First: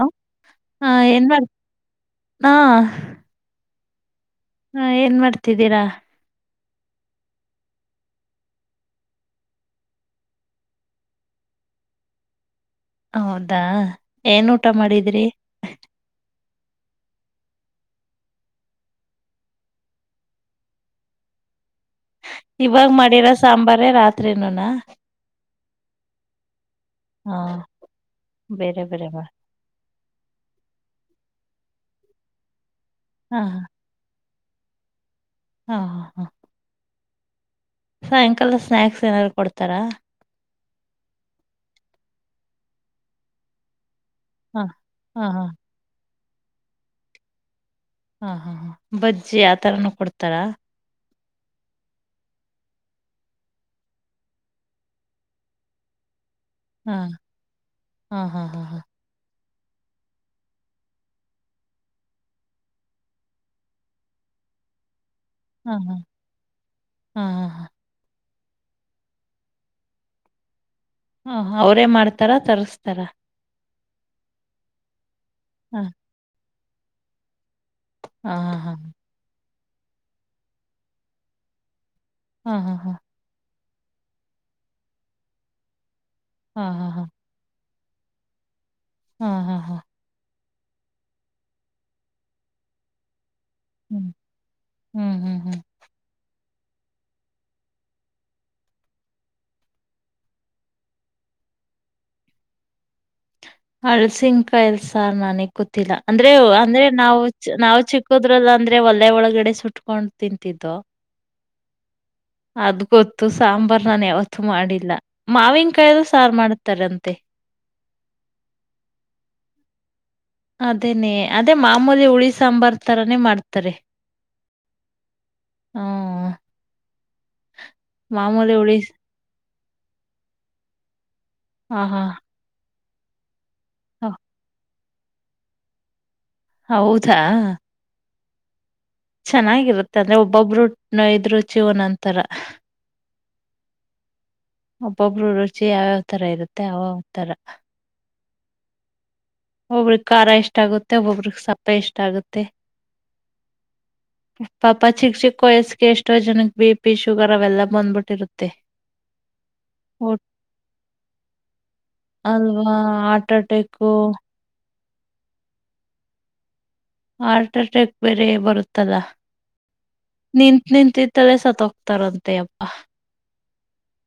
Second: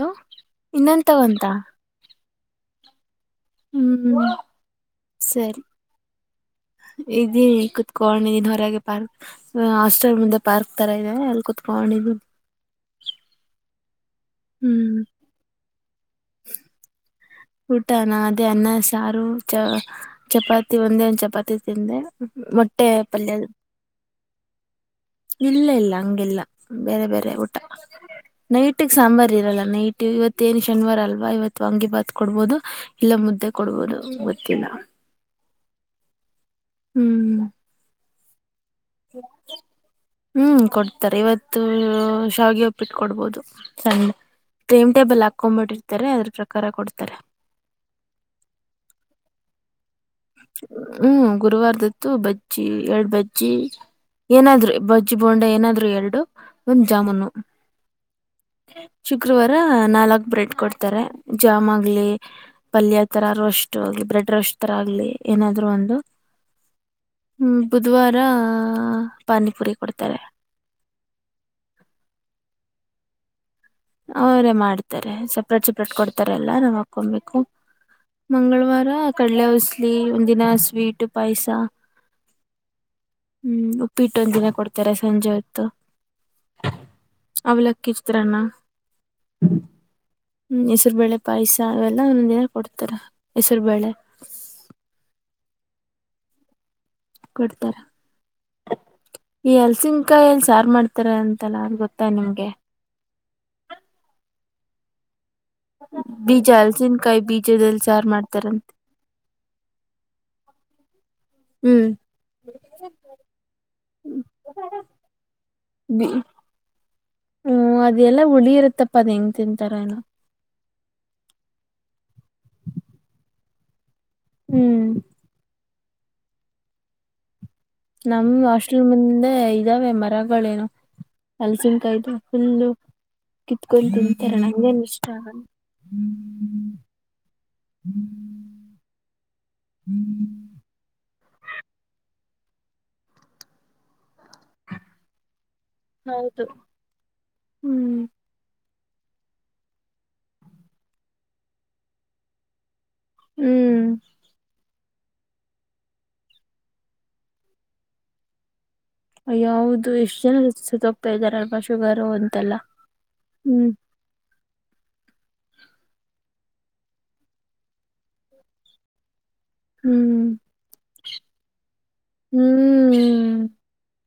ನೂ ಹಲೋ. ಹಾ ಇನ್ನೊಂತ ಏನ್ ಮಾಡ್ ತಗೊಂತಾ. ಹಾ ಹ್ಮ್ ಹ್ಮ್ಮ್ ಹಾ ಏನ್ ಮಾಡ್ತಿದ್ದೀರಾ. ಇದಿ ಕುತ್ಕೊಂಡ ಇದೀನ್ ಹೊರಗೆ ಪಾರ್ಕ್ ಹಾಸ್ಟೆಲ್ ಮುಂದೆ ಪಾರ್ಕ್ ತರ ಇದೆ ಅಲ್ಲಿ ಕುತ್ಕೊಂಡ. ಪಾಣಿ [unintelligible] ಹೌದಾ ಏನ್ ಊಟ ಹ್ಮ್ ಮಾಡಿದ್ರಿ. ಊಟ ನ ಅದೇ ಅನ್ನ ಸಾರು ಚ ಚಪಾತಿ ಒಂದೇ ಒಂದ ಚಪಾತಿ ತಿಂದೆ. ಇವಾಗ ಮೊಟ್ಟೆ ಮಾಡಿರೋ ಪಲ್ಯ ಸಾಂಬಾರೆ ರಾತ್ರಿನುನಾ. ಇಲ್ಲ ಇಲ್ಲ ಹಂಗೆಲ್ಲ ಬೇರೆ ಬೇರೆ ಹಾ ಊಟ ಬೇರೆ ನೈಟಿಗೆ ಬೇರೆ ಮಾಡ ಸಾಂಬಾರ್ ಇರಲ್ಲ ನೈಟ್. ಇವತ್ ಏನ್ ಶನಿವಾರ ಅಲ್ವಾ ಇವತ್ತು ವಾಂಗ್ಗಿಭಾತ್ ಕೊಡಬಹುದು ಇಲ್ಲ ಹಾ ಮುದ್ದೆ ಕೊಡಬಹುದು. [unintelligible] ಹಾ ಹಾ ಹಾ ಹ್ಮ್ ಸಾಯಂಕಾಲ ಸ್ನ್ಯಾಕ್ಸ್ ಏನಾರು ಕೊಡ್ತಾರಾ. ಹ್ಮ್ ಕೊಡ್ತಾರೆ ಇವತ್ತು ಶಾವಿಗೆ ಉಪ್ಪಿಟ್ಟು ಕೊಡ್ಬೋದು ಸಂಡೆ. ಹಾ ಟೈಮ್ ಟೇಬಲ್ ಹಾ ಹಾ ಹಾಕೊಬಿಟ್ಟಿರ್ತಾರೆ ಅದ್ರ ಪ್ರಕಾರ ಕೊಡ್ತಾರೆ. ಹಾ ಹಾ ಹ ಬಜ್ಜಿ ಆತರಾನೂ ಕೊಡ್ತಾರಾ. ಹ್ಮ್ ಗುರುವಾರದತ್ತು ಬಜ್ಜಿ ಎರಡ ಬಜ್ಜಿ. ಏನಾದ್ರು ಬಜ್ಜಿ ಬೋಂಡ ಏನಾದ್ರು ಎರಡು. ಒಂದ ಹಾ ಜಾಮೂನು ಹಾ ಹಾ ಹಾ ಹಾ ಚಿ ರ ನಾಲ್ಕ್ ಬ್ರೆಡ್ ಕೊಡ್ತಾರೆ ಜಾಮ್ ಆಗ್ಲಿ ಪಲ್ಯ ತರ ರೋಸ್ ಆಗ್ಲಿ ಬ್ರೆಡ್ ರ್. ಏನಾದ್ರೂ ಹಾ ಒಂದು ಹಾ ಹಾ ಹಾ ಬುಧವಾರ. ಪಾನಿಪುರಿ ಕೊಡ್ತಾರೆ. ಹ ಅವ್ರೇ ಮಾಡ್ತಾರ ತರ್ಸ್ತಾರ. ಅವ್ರೇ ಮಾಡ್ತಾರೆ ಸಪ್ರೇಟ್ ಹಾ ಸಪ್ರೇಟ್ ಕೊಡ್ತಾರೆ ಎಲ್ಲ ನಾವು ಹಾಕೊಬೇಕು ಹಾ ಹಾ ಮಂಗಳವಾರ ಕಡಲೆ ಉಸ್ಲಿ ಒಂದಿನ ಸ್ವೀಟ್ ಪಾಯಸ. ಹಾ ಹಾ ಹಾ. ಹ್ಮ್ ಉಪ್ಪಿಟ್ಟ ಒಂದ ದಿನ ಕೊಡ್ತಾರೆ ಸಂಜೆ ಹೊತ್ತು. ಹಾ ಹಾ ಹಾ. ಅವಲಕ್ಕಿ ಚಿತ್ರನ್ನ. ಹಾ ಹಾ ಹಾ ಹಾ ಹ್ಮ್ ಹೆಸರು ಬೇಳೆ ಪಾಯಸ ಅವೆಲ್ಲ ಒಂದಂದ ದಿನ ಕೊಡ್ತಾರ. ಹ್ಮ್ ಹ್ಮ್ ಹ್ಮ್ ಹ್ಮ್. ಕೊಡ್ತಾರೆ. ಈ ಹಲಸಿನಕಾಯಿ ಸಾರು ಮಾಡ್ತಾರೆ ಅಂತಲ್ಲ ಅ ಗೊತ್ತಾಯ ನಿಮ್ಗೆ. ಹಲಸಿನಕಾಯಲ್ಸಾರ್ ನನಗ್. ಗೊತ್ತಿಲ್ಲ ಅಂದ್ರೆ ಬೀಜ ಅಂದ್ರೆ ಹಲಸಿನಕಾಯಿ ನಾವು ನಾವು ಬೀಜದಲ್ಲಿ ಸಾರು ಚಿಕ್ಕದ್ರಲ್ಲ ಮಾಡ್ತಾರಂತೆ ಅಂದ್ರೆ ಒಳ್ಳೆ ಒಳಗಡೆ ಸುಟ್ಟ. ಉಟ್ಕೊಂಡ್ ತಿಂತಿದ್ದು. ಹ್ಮ್. ಅದ್ ಗೊತ್ತು ಸಾಂಬಾರ್ ನಾನ ಯಾವತ್ತು ಮಾಡಿಲ್ಲ ಮಾವಿನಕಾಯ್ದ ಸಾರು ಮಾಡ್ತಾರ ಅಂತೆ. ಹ್ಮ್ ಅದೆಲ್ಲಾ ಹುಳಿ ಇರತ್ತಪ್ಪ ಅದ್ ಹೆಂಗ್ ತಿಂತಾರ ಏನ ಅದೇನೇ ಅದೇ ಮಾಮೂಲಿ ಹುಳಿ ಸಾಂಬಾರ್ ತರಾನೇ ಮಾಡ್ತಾರೆ. ಹ್ಮ್ ಹ್ಮ. ನಮ್ ಹಾಸ್ಟೆಲ್ ಸ- ಮುಂದೆ ಇದಾವೆ ಮರಗಳೇನು. ಆಹಾ ಹಲಸಿನಕಾಯಿದು ಫುಲ್ಲು. ಕಿತ್ಕೊಂಡು ಹ ತಿಂತಾರೆ ನಂಗೇನ್ ಇಷ್ಟ ಆಗಲ್ಲ. ಹೌದಾ. ಚೆನ್ನಾಗಿರುತ್ತೆ ಅಂದ್ರೆ ಒಬ್ಬೊಬ್ರು ನೊಯ್ರು ರುಚಿ ನಂತರ. ಒಬ್ಬಬರು. ಚಿ ಯಾವ್ಯಾವ್ ತರ ಹೌದು ಇರುತ್ತೆ ಯಾವ ತರ. ಹ್ಮ್ ಒಬ್ಬ್ರಿಗೆ ಖಾರ ಇಷ್ಟ ಆಗುತ್ತೆ ಒಬ್ಬೊಬ್ರಿಗೆ ಸಪ್ಪೆ ಇಷ್ಟ ಆಗುತ್ತೆ. ಹ್ಮ್ ಹ. ಪಾಪ ಚಿಕ್ ಚಿಕ್ಕ ವಯಸ್ ಎಷ್ಟೋ ಜನಕ್ ಬಿ ಪಿ ಶುಗರ್ ಅವೆಲ್ಲ ಬಂದ್ಬಿಟ್ಟಿರುತ್ತೆ. ಅಯ ಹೌದು ಒಟ್ ಎಷ್ಟು ಜನ ಸ ಸುತ್ತ ಹೋಗ್ತಾ ಇದ್ದಾರಲ್ವಾ ಶುಗರು ಅಂತೆಲ್ಲ. ಅಲ್ವಾ ಹಾರ್ಟ್ ಹ್ಮ್ ಅಟ್ಯಾಕ್ಕು. ಹಾರ್ಟ್ ಅಟ್ಯಾಕ್ ಬೇರೆ ಬರುತ್ತಲಾ. ಹ್ಮ್ ನಿಂತ ನಿಂತಿದ್ದಲೇ ಸತ್ತ ಹೋಗ್ತಾರಂತೆ ಅಪ್ಪಾ. ಹ್ಮ್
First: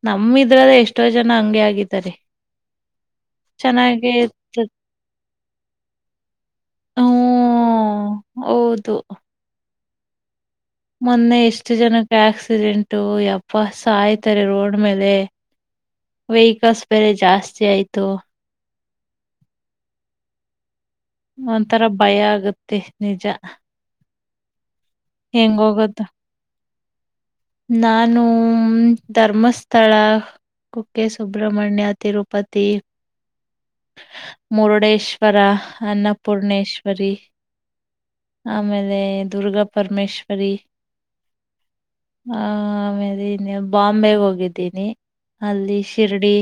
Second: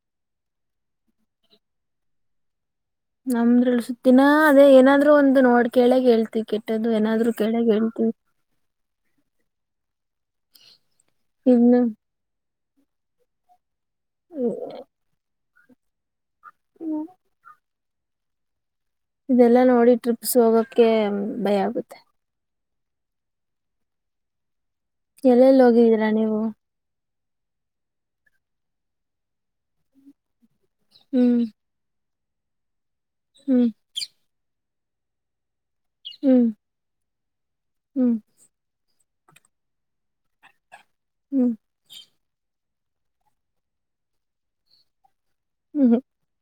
ನಮಿದ್ರಲ್ಲ ಎಷ್ಟೋ ಜನ ಹಂಗೆ ಆಗಿದ್ದಾರೆ ನಮ್ರಲ್ಲಿ ಚೆನ್ನಾಗಿ ಸುತ್ತಿನ ಅದೇ ಏನಾದ್ರು ಒಂದು ನೋಡ್ ಕೇಳಗಗ್ ಹೇಳ್ತಿೀವಿ ಕೆಟ್ಟದ್ದು ಏನಾದ್ರು ಕೆೇಳಗ್ ಹೇಳ್ತವಿ ಹ ಹೌದು ಮೊನ್ನೆ ಎಷ್ಟು ಇನ್ನು ಜನಕ್ಕೆ ಆಕ್ಸಿಡೆಂಟು ಯಪ್ಪ ಸಾಯ್ತಾರೆ ರೋಡ್ ಮೇಲೆ. ವೆಹಿಕಲ್ಸ್ ಬೇರೆ ಜಾಸ್ತಿ ಆಯ್ತು. ಇದೆಲ್ಲಾ ನೋಡಿ ಟ್ರಿಪ್ಸ್ ಹೋಗಕ್. ಒಂಥರ ಭಯ ಆಗತ್ತೆ ನಿಜ. ಹೆಂಗ್ ಎಲ್ಲಲ್ಲಿ ಹೋಗೋದು ಹೋಗಿದ್ದೀರಾ ನೀವು. ನಾನು ಧರ್ಮಸ್ಥಳ ಕುಕ್ಕೆ ಹ್ಮ್ ಸುಬ್ರಮಣ್ಯ ತಿರು. ಪ್ಪತ್ತೇ. ಹ್ಮ್. ಮುರುಡೇಶ್ವರ ಹ್ಮ್ ಅನ್ನಪೂರ್ಣೇಶ್ವರಿ ಹ್ಮ್ ಆಮೇಲೆ. ದುರ್ಗಾ ಪರಮೇಶೇಶ್ವರಿ ಹ್ಮ್ ಆ ಆಮೇಲೆ ಬಾಂಬೆ ಹೋಗಿದ್ದೀನಿ ಅಲ್ಲಿ ಹ್ಮ್ ಶಿರ್ಡಿ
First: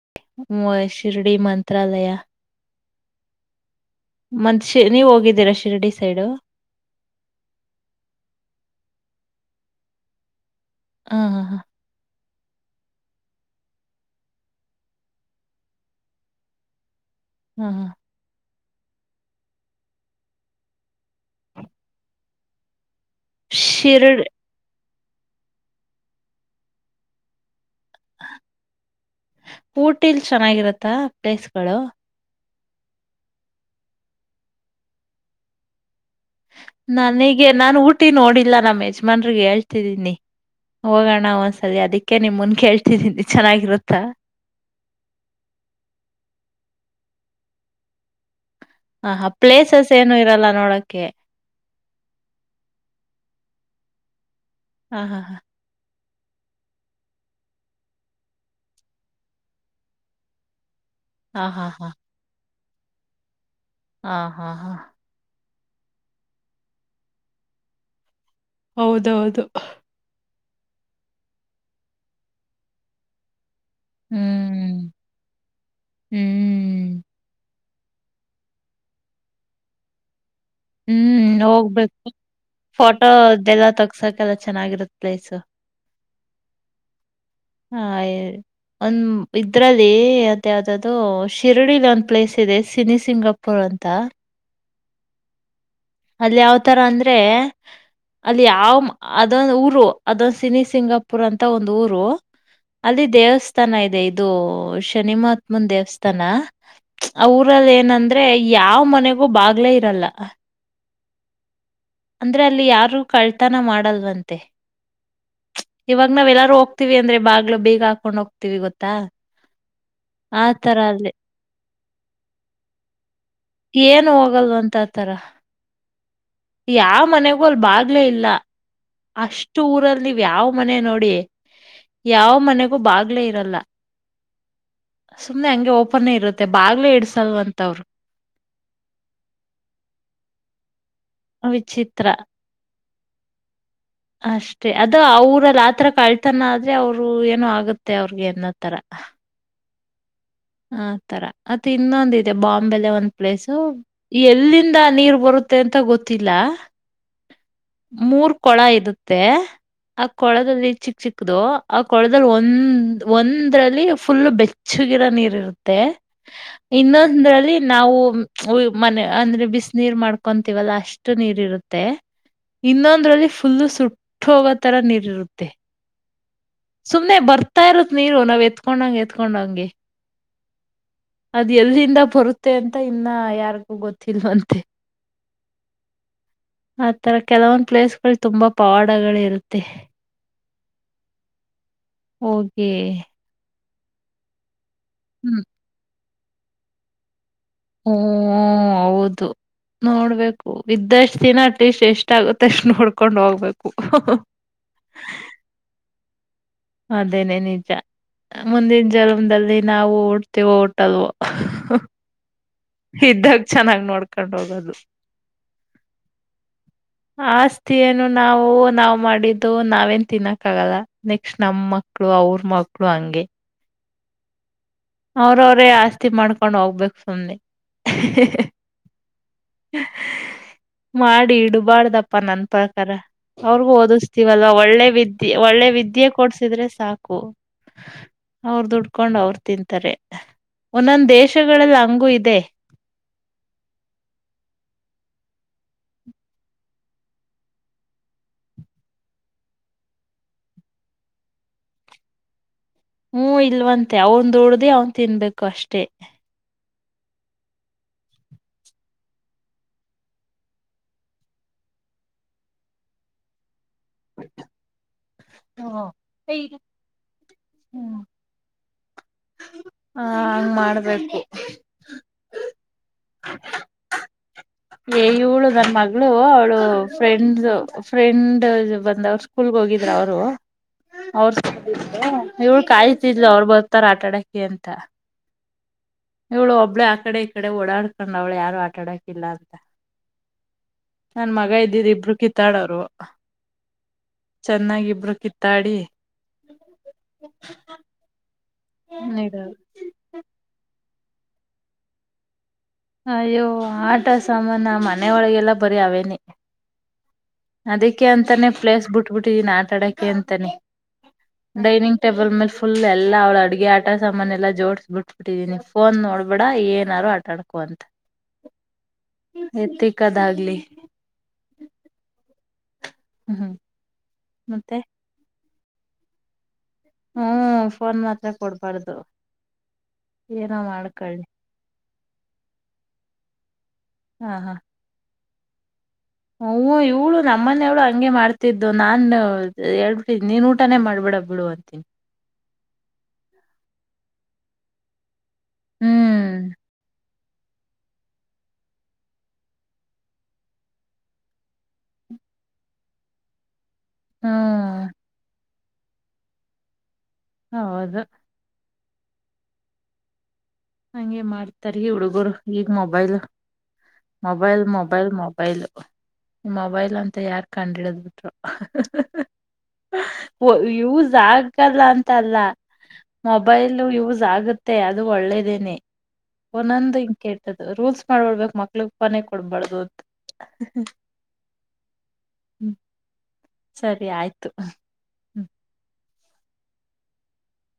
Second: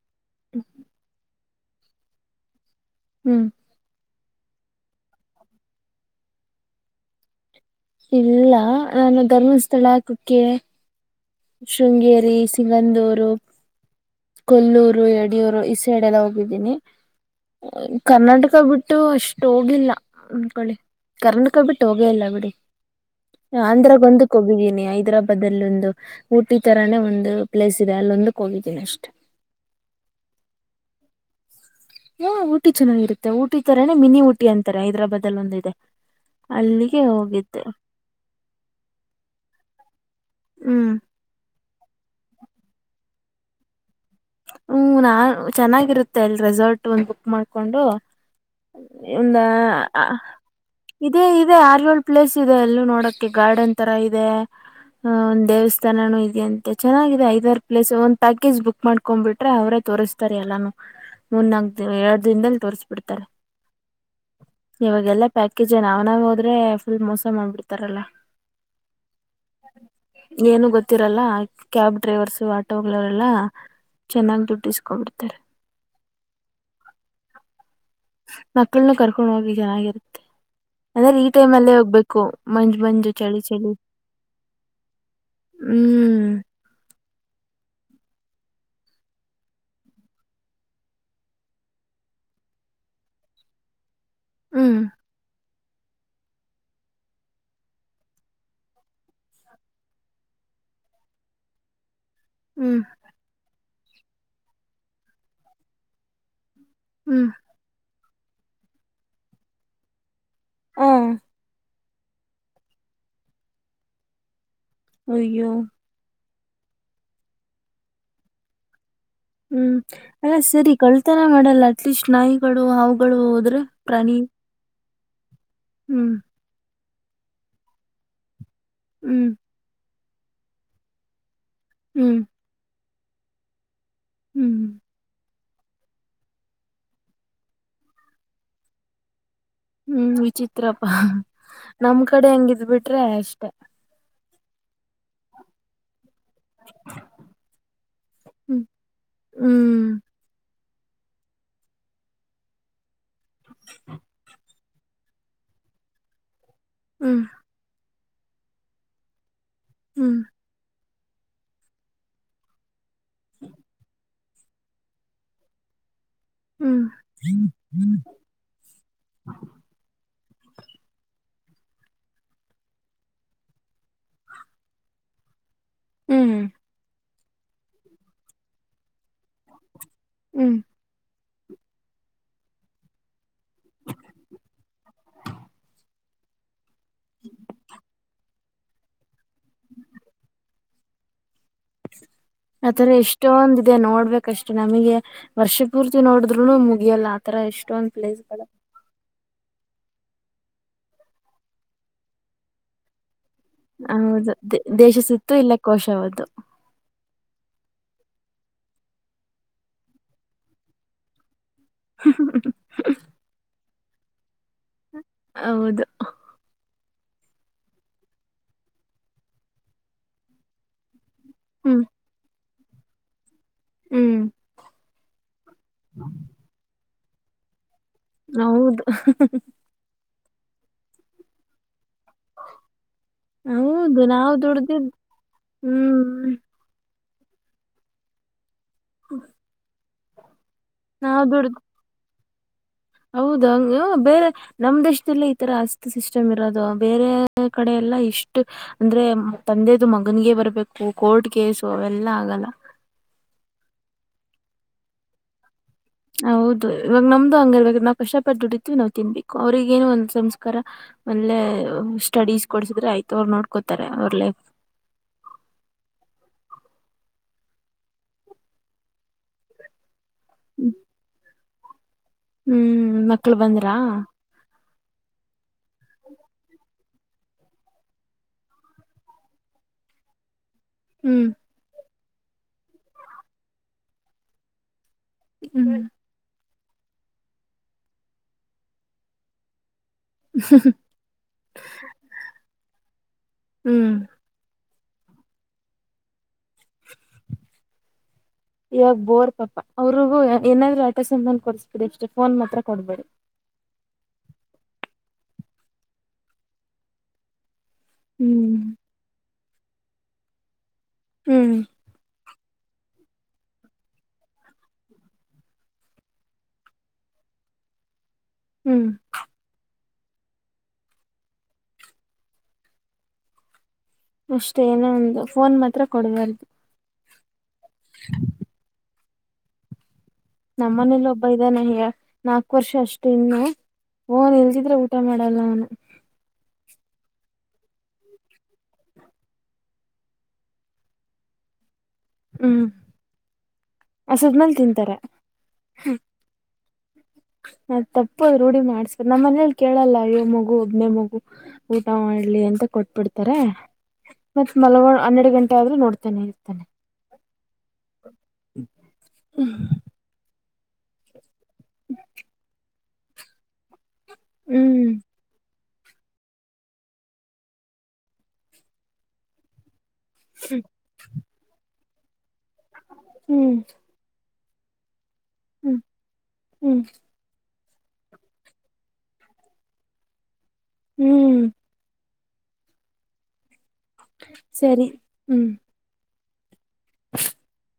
ಶಿರ್ಡಿ ಮಂತ್ರಾಲಯ ಹ್ಮ್ ಮಂದ್ ಶ ನೀವ್ ಹೋಗಿದ್ದೀರಾ ಶಿರಡಿ ಸೈಡು ಇಲ್ಲ ನಾನು ಧರ್ಮಸ್ಥಳ ಹಾಕಕ್ಕೆ ಹ ಹ ಶೃಂಗೇರಿ ಸಿಂಗಂದೂರು ಕೊಲ್ಲೂರು ಯಡಿಯೂರು ಈ ಸೈಡ್ ಎಲ್ಲ ಹೋಗಿದ್ದೀನಿ ಹ ಹ ಕರ್ನಾಟಕ ಕಬಿಟ್ಟು ಅಷ್ಟು ಹೋಗಿಲ್ಲ ಅಂದಕೊಳ್ಳಿ ಕರ್ನಾಟಕ ಬಿಟ್ಟು ಹೋಗೇ ಇಲ್ಲ ಬಿಡಿ ಅಂದ್ರಾಗ ಶಿರ್ಡ್ ಒಂದಕ್ಕೆ ಹೋಗಿದ್ದೀನಿ ಹೈದ್ರಾಬಾದ್ ಅಲ್ಲಿ ಒಂದು ಊಟಿ ತರಾನೇ ಒಂದು ಪ್ಲೇಸ್ ಇದೆ ಅಲ್ಲೊಂದಕ್ಕೆ ಹೋಗಿದ್ದೀನಿ ಅಷ್ಟೆ ಊಟಿಲ್ ಚೆನ್ನಾಗಿರತ್ತಾ ಪ್ಲೇಸ್ಗಳು ಹಾ ಊಟಿ ಚೆನ್ನಾಗಿರುತ್ತ ಊಟಿ ತರನನೆ ಮಿನಿ ಊಟಿ ಅಂತಾರೆ ಹೈದರಾಬಾದ ಅಲ್ಲಿ ಒಂದು ಇದೆ ನಾನಗೆ ನಾನು ಊಟಿ ನೋಡಿಲ್ಲ ನಮ್ಮ ಯಜಮಾನ್ರಿಗೆ ಹೇಳ್ತಿದ್ದೀನಿ ಹ್ಮ್ ಹೋಗೋಣ ಒಂದ್ಸರಿ ಅದಕ್ಕೆ ನಿಮ್ ಮುನ್ ಕೇಳ್ತಿದ್ದೀನಿ ಚೆನ್ನಾಗಿರುತ್ತಾ ಹ್ಮ್ ನಾನ್ ಚೆನ್ನಾಗಿರುತ್ತೆ ಅಲ್ ರೆಸಾರ್ಟ್ ಒಂದು ಬುಕ್ ಮಾಡ್ಕೊಂಡು ಹ ಹಾ ಒಂದ ಪ್ಲೇಸಸ್ ಏನು ಇರಲ್ಲ ನೋಡಕ್ಕೆ ಇೇ ಇದೆ ಯಾರಗಲ್ ಪ್ಲೇಸ್ ಇದೆ ಎಲ್ಲೂ ನೋಡಕ್ಕೆೆ ಗಾರ್ಡನ್ ತರ ಇದೆ ಹ ಅ ಹಾ ಒಂದು್ ದೇವಸ್ಥ ತನಾನೂ ಇದದೆ ಅಂತೆ ಚೆನ್ನಾಗಿದೆ ಐದಾರು ಪ್ಲೇಸ್ ಒಂದು ಪ್ಯಾಕೇ್ ಬುಕ್ ಮಾಡ್ಕೊಂಡ್ಬಿಟ್ರೆ ಅವರೇ ತೋರಿಸ್ತಾರೆ ಎಲ್ಲಾನು ಹಾ ಮೂರ್ ಹಾ ನಾಲ್ಕ ಹಾ ದ ಎರಡು ದಿನದಲ್ಲಿ ತೋರ್ಸ್ ಬಿಿಡ್ತಾರೆ ಹಾ ಹಾ ಹಾ ಪ್ಯಾಕೇಜ್ಏನ ಅವ್ನಾಗ ಹೋದ್ರೆ ಫುಲ್ ಮೋಸ ಮಾಡಬಿಡ್ತಾರಲ್ಲಾ ಹೌದೌದು. ಏನು ಗೊತ್ತಿರಲ್ಲ ಕ್ಯಾಬ್ ಡ್ರೈವರ್ಸು ಆಟೋಗಳವರೆಲ್ಲಾ ಚೆನ್ನಾಗಿ ಹ್ಮ್ ದುಡಿಸ್ಕೊಬಿಡ್ತಾರೆ ಹ್ಮ್ ಮಕ್ಳನು ಕರ್ಕೊಂಡು ಹೋಗಿ ಚೆನ್ನಾಗಿರುತ್ತೆ. ಅಂದ್ರೆ ಈ ಟೈಮ್ ಅಲ್ಲೇ ಹೋಗ್ಬೇಕು ಮಂಜ್ ಮಂಜು ಚಳಿ ಫೋಟೋದೆಲ್ಲ ಚಳಿ. ತಗ್ಸಕೆಲ್ಲ ಚೆನ್ನಾಗಿರುತ್ ಹ್ಮ್ ಹಾ. ಒಂದ ಇದ್ರಲ್ಲಿ ಅದ ಯಾವ್ದೂ ಶಿರಡಿಲಿ ಒಂದ್ ಪ್ಲೇಸ್ ಇದೆ ಸಿನ ಸಿಂಗ. ತಪ್ಪರು ಅಂತ ಹ್ಮ್ ಅದ ಯಾವ್ತರ ಅಂದ್ರೆ. ಅಲ್ಲಿ ಯಾವ್ ಅದೊಂದ ಊರು ಅದೊಂದ ಸಿನ ಸಿಂಗಾಪುರ್ ಅಂತ ಒಂದು ಊರು ಹ್ಮ್ ಅಲ್ಲಿ ದೇವಸ್ಥಾನ ಇದೆ ಇದು ಶನಿಮಹಾತ್ಮನ್ ದೇವಸ್ಥಾನ. ಹ್ಮ್ ಅವಊರಲ್ಲಿ ಏನಂದ್ರೆ ಯಾವ ಮನೆಗೂ ಬಾಗ್ಲೇ ಇರಲ್ಲ ಹಾ. ಅಂದ್ರೆ ಅಲ್ಲಿ ಯಾರೂ ಕಳ್ತನ ಮಾಡಲ್ವಂತೆ ಅಯ್ಯೋ. ಹೋಗ್ತೀವಿ ಅಂದ್ರ ಬಾಗ್ಲು ಬೇಗ ಹಾಕೊಂಡ ಹೋಗ್ತಿವಿ ಗೊತ್ತ ಹ್ಮ್ ಅಲ್ಲ ಸರಿ ಅಲ್ಲಿ ಕಳ್ತಾರ ಮಾಡಲ್ಲ ಅಟ್ಲೀಸ್ಟ್ ನಾಯಿಗಳು ಅವು ಏನು ಹೋಗಲ್ವ ಅಂತ ಆ ತರ ಹ್ಮ್. ಯಾವ ಮನೆಗೂ ಅಲ್ ಬಾಗ್ಲೇ ಇಲ್ಲ ಹ್ಮ್ ಅಷ್ಟ ಊರಲ್ಲಿ ನೀವ್ ಯಾವ ಮನೆ ನೋಡಿ ಯಾವ ಮನೆಗೂ ಬಾಗ್ಲೇ ಇರಲ್ಲ. ಹ್ಮ್್ಮ ಸುಮ್ನೆ ಹಂಗೆ ಓಪನ್ ಇರುತ್ತೆ ಬಾಗ್ಲೇ ಇಡ್ಸಲ್ವಂತ ಅವರು. ಹ್ಮ್ ವಿಚಿತ್ರಪ್ಪಾ ವಿಚಿತ್ರ ನಮ ಕಡೆ ಹೆಂಗಿದ್ ಬಿಟ್ರೆ ಅಷ್ಟೆ ಅಷ್ಟೇ ಅದು ಅವ್ರಲ್ಲಿ ಆತರ ಕಲ್. ತನ ಆದ್ರೆ ಅವ್ರು ಏನೋ ಆಗುತ್ತೆ ಅವ್ರಿಗೆಏನ್ನೋ ಹ್ಮ್ ತರ ಹ್ಮ್ ಆ ತರ ಮತ್ತ ಇನ್ನೊಂದ ಇದೆ ಬಾಂಬೆಲೆ ಒಂದ್ ಪ್ಲೇಸು ಎಲ್ಲಿಂದ ನೀರ್. ಬರುತ್ತೆ ಅಂತ ಗೊತ್ತಿಲ್ಲ ಹ್ಮ್ ಮೂರ್ ಕೊಳ ಇರುತ್ತೆ ಆ ಹ್ಮ್ ಕೊಳದಲ್ಲಿ ಚಿ. ಚಿಕ್ಕದು ಆ ಕೊಳಲ್ ಒಂದ್ ಒಂದ್ರಲ್ಲಿ ಫುಲ್ ಬೆಚ್ಚಗಿರೋ ನೀರ್ ಇರುತ್ತೆ. ಹ್ಮ್ ಇನ್ನೊಂದ್ರಲ್ಲಿ ನಾವು ಮನೆ ಅಂದ್ರೆ ಬಿಸ ನೀರ್ ಮಾಡ್ಕೊಂತೀವಲ್ಲ ಅಷ್ಟು ನೀರು ಇರುತ್ತೆ. ಇನ್ನೊಂದ್ರಲ್ಲಿ ಫುಲ್ಲು ಸುಟ್ಟು ಹೋಗೋ ತರ ನೀರ್ ಇರುತ್ತೆ. ಹ್ಮ್ ಹ್ಮ್ ಸುಮ್ನೆ ಬರ್ತಾ ಇರತ್ ನೀರು ನಾವ್ ಎತ್ಕೊಂಡಂಗ ಎತ್ಕೊಂಡಂಗೆ. ಹ್ಮ್ ಅದ್ ಎಲ್ಲಿಂದ ಬರುತ್ತೆ ಅಂತ ಇನ್ನ ಯಾರಿಗೂ ಗೊತ್ತಿಲ್ವಂತೆ [unintelligible] ಆತರ ಕೆಲವೊಂದು ಪ್ಲೇಸ್ಗಳು ತುಂಬಾ ಪವಾಡಗಳ ಇರುತ್ತೆ ಆತರ ಎಷ್ಟೊಂದಿದೆ ನೋಡ್ಬೇಕಷ್ಟು ನಮಗೆ ಹ್ಮ್ ವರ್ಷ ಪೂರ್ತಿ. ನೋಡಿದ್ರುನು ಮುಗಿಯಲ್ಲ ಆತರ ಎಷ್ಟೊಂದ್ ಪ್ಲೇಸ್ಗಳು ಹ್ಮ್ ಹೌದು ನೋಡ್ಬೇಕು ಇದ್ದಾಷ್ಟು ದಿನ ಅಟ್ಲೀಸ್ಟ್ ಎಷ್ಟ ಆಗುತ್ತೆ ಅ ನೋಡ್ಕೊಂಡ್ ಹೋಗ್ಬೇಕು. ಹೌದು ದೇಶ ಸುತ್ತು ಇಲ್ಲ ಕೋಶ ಓದು ಅದೇನೆೇ ನಿಜ ಮುಂದಿನ ಜನ್ಮದಲ್ಲಿ ನಾವು ಹುಟ್ಟುತಿವೋ ಹುಟ್ಟಲ್ವೋ ಇದ್ದಾಗ ಚೆನ್ನಾಗಿ ನೋಡ್ಕೊಂಡ್ ಹೋಗೋದು ಹೌದು. ಆಸ್ತಿ ಏನು ನಾವು ನಾವ್ ಮಾಡಿದ್ದು ನಾವೇನ್ ತಿನ್ನಕ್ಕಗಲ್ಲ ನೆಕ್ಸ್ಟ್ ನಮ್ಮ ಹ್ಮ್ ಮಕ್ಳು ಅವ್ರ ಮಕ್ಳು ಹಂಗೆ. ಹ್ಮ್ ಅವ್ರವ್ರೇ ಆಸ್ತಿ ಮಾಡ್ಕೊಂಡ್ ಹೋಗ್ಬೇಕು ಸುಮ್ಮನೆ ಹೌದು ಮಾಡಿ ಇಡುಬರ್ದಪ್ಪಾ ಪ್ಪಾ ನನ್ ಪ್ರಕಾರ ಅವ್ರಿಗೂ ಹೌದು ನಾವು ಓದಿಸ್ತೀವಲ್ವಾ ದುಡ್ದಿದ್ ಒಳ್ಳೆ ವಿದ್ಯೆ ಒಳ್ಳೆ ವಿದ್ಯೆ ಹ್ಮ್ ಕೊಡ್ಸಿದ್ರೆ ಸಾಕು ಅವ್ರ ದುಡ್ಕೊಂಡ್ ಅವರು ತಿಂತಾರೆ ತ್ತಾರೆ ಒಂದೊಂದ ದೇಶಗಳಲ್ಲಿ ಹಂಗು ಇದೆ ಹೌದ ಹಂಗ ಬೇರೆ ನಮ್ ದೇಶದಲ್ಲ ಈತರ ಆಸ್ತಿ ಸಿಸ್ಟಮ್ ಇರೋದು ಬೇರೆ ಕಡೆಲ್ಲ ಲ್ಲ ಇಷ್ಟು ಅಂದ್ರೆ ತಂದೆದು ಮಗನ್ಗೆ ಬರ್ಬೇಕು ಕೋರ್ಟ್ ಕೇಸು ಅವೆಲ್ಲಾ ಆಗಲ್ಲ ಹ್ಮ್ ಇಲ್ವಂತೆ ಅವನ್ ದುಡ್ಡಿ ಅವ್ನ್ ತಿನ್ಬೇಕು ಅಷ್ಟೆ ಹೌದು ಇವಾಗ ನಮ್ದು ಹಂಗ ಇವಾಗ ನಾವು ಕಷ್ಟಪಟ್ಟ ದುಡ್ಡಿವಿ ನಾವು ತಿನ್ಬೇಕು ಅವ್ರಗೇನು ಒಂದ್ ಸಂಸ್ಕಾರ ಒಳ್ಳೆ ಸ್ಟಡೀಸ್ ಕೊಡ್ಸಿದ್ರೆ ಆಯ್ತು ಅವ್ರು ನೋಡ್ಕೋತಾರೆ ಅವ್ರ ಲೈಫ್ ಹ ಹೇ ಹ್ಮ್ಮ್ ಹಾ ಹಂಗ ಮಾಡ್ಬೇಕು ಹ್ಮ್ ಮಕ್ಳು ಬಂದ್ರ ಏ ಇವಳು ನನ್ ಮಗಳು ಅವಳು ಫ್ರೆಂಡ್ ಫ್ರೆಂಡ್ ಬಂದ ಅವ್ ಸ್ಕೂಲ್ ಹೋಗಿದ್ರ ಅವರು ಹ್ಮ್ ಅವ್ರ ಇವಳ ಕಾಯ್ತಿದ್ಲ ಅವರು ಬರ್ತಾರ ಆಟ ಆಡೋಕೆ ಅಂತ ಹ್ಮ್ ಇಳು ಒಬ್ಳೇ ಆ ಕಡೆ ಈ ಕಡೆ ಓಡಾಡ್ಕೊಂಡ್ ಅವ್ಳು ಯಾರು ಆಟ ಆಡಕಿಲ್ಲ ಅಂತ ನನ್ ಮಗ ಇದ್ದೀರಿ ಇಬ್ರು ಕಿತ್ತಾಡೋರು ಹ್ಮ್ ಚೆನ್ನಾಗಿ ಇಬ್ರು ಕಿತ್ತಾಡಿ ಇವಾಗ ಬೋರ್ ಇಡೋರು ಪಾಪಾ ಅವ್ರಿಗೂ ಏನಾದ್ರು ಆಟ ಸಾಮಾನು ಕೊಡಿಸ್ಬಿಡಿ ಅಷ್ಟೆ ಫೋನ್ ಮಾತ್ರ ಕೊಡ್ಬೇಡಿ ಅಯ್ಯೋ ಆಟ ಸಾಮಾನ ಮನೆ ಒಳಗೆಲ್ಲ ಬರಿ ಅವೇನೆ ಅದಕ್ಕೆ ಅಂತಾನೆ ಹ್ಮ್ ಪ್ಲೇಸ್ ಬಿಟ್ಬಿಟ್ಟಿದೀನ ಆಟಾಡಕ್ಕೆೆ ಅಂತಾನೆ ಹ್ಮ್ ಡೈನಿಂಗ ಟೇಬಲ್ ಮೇಲೆ ಫುಲ್ ಎಲ್ಲ ಅವ್ಳ ಅಡುಗೆ ಆಟ ಸಾಮಾನ ಎಲ್ಲ ಜೋಡಸ್ ಬಿಟ್ ಬಿಟ್ಟಿದೀನಿ ಫೋನ್ ನೋಡ್ಬೇಡ ಏನಾರು ಆಟ ಆಡ ಒಂದ್ ಹ್ಮ್ ಎತ್ತಿಕದಾಗಲಿ ಹ್ಮ್ ಹ್ಮ್ ಅಷ್ಟೇ ಮತ್ತೆ ಏನ ಒಂದು ಫೋನ್ ಮಾತ್ರ ಕೊಡಬಾರ್ದು ಹ್ಮ ಫೋನ್ ಮಾತ್ರ ಕೊಡ್ಬಾರ್ದು ಏನೋ ನಮ್ಮನೇಲಿ ಮಾಡ್ಕೊಳ್ಳಿ ಒಬ್ಬ ಇದಾನ ನಾಕು ವರ್ಷ ಅಷ್ಟು ಇನ್ನು ಹಾ ಓನ್ ಇಲ್ದಿದ್ರೆ ಊಟ ಮಾಡ ನಲ್ಲ ಹ ಇವಳು ನಮ್ಮನವ್ಳು ಹಂಗೆ ಮಾಡ್ತಿದ್ದು ನಾನು ಹೇಳ್ಬಿಟ್ಟಿದಿ ನೀನ್ ಊಟಾನೇ ಮಾಡಬೇಡ ಬಿಡು ದಿನ ಹ್ಮ್ ಹಸದ್ಮೇಲ್ ತಿಂತಾರೆ ಹ್ಮ್ [inaudible] ನಾ ತಪ್ಪ ರೂಢಿ ಮಾಡ್ಸ್ಬೇಕು ನಮ್ಮ್ ಮನೇಲಿ ಕೇಳಲ್ಲ ಅಯ್ಯ ಮಗು ಒಬ್ಬನೇ ಮಗು ಊಟ ಮಾಡ್ಲಿ ಅಂತ ಕೊಟ್ಬಿಡ್ತಾರೆ ಮತ್ತ್ ಹ್ಮ್ ಮಲಗೋ ಹನ್ನೆರಡು ಗಂಟೆ ಆದ್ರೆ ನೋಡ್ತಾನೆ ಇರ್ತಾನೆ ಹೌದು ಹ್ಮ ಹಂಗಗೆ ಮಾಡ್ತಾರ ಹುಡುಗರು ಈಗ್ ಮೊಬೈಲ್ ಮೊಬೈಲ್ ಹ್ಮ್ ಮೊಬೈಲ್ ಮೊಬೈಲ್ ಮೊಬೈಲ್ ಅಂತ ಯಾರ್ ಕಂಡು ಹಿಡಿದ್ ಬಿಟ್ರೋ ಯೂಸ್ ಆಗಲ್ಲ ಅಂತಲ್ಲ ಹ್ಮ್ ಮೊಬೈಲ್ ಯೂಸ್ ಆಗುತ್ತ ಮತ್ತೆ ಅದು ಒಳ್ಳೇದೇನೆ ಹ್ಮ್ ಹ್ಮ್ ಒಂದೊಂದು ಹಿ ಕೆಟ್ಟದು ರೂಲ್ಸ್ ಮಾಡ್ಬಳ್ಬೇಕು ಮಕ್ಳ ಳ ಫೋನೇ ಕೊಡ್ಬಾರ್ದು ಅಂತ ಹ್ಮ್ ಹ್ಮ ಸರಿ ಆಯ್ತು ಸರಿ ಹ್ಮ ಹ್ಮ್ [inaudible]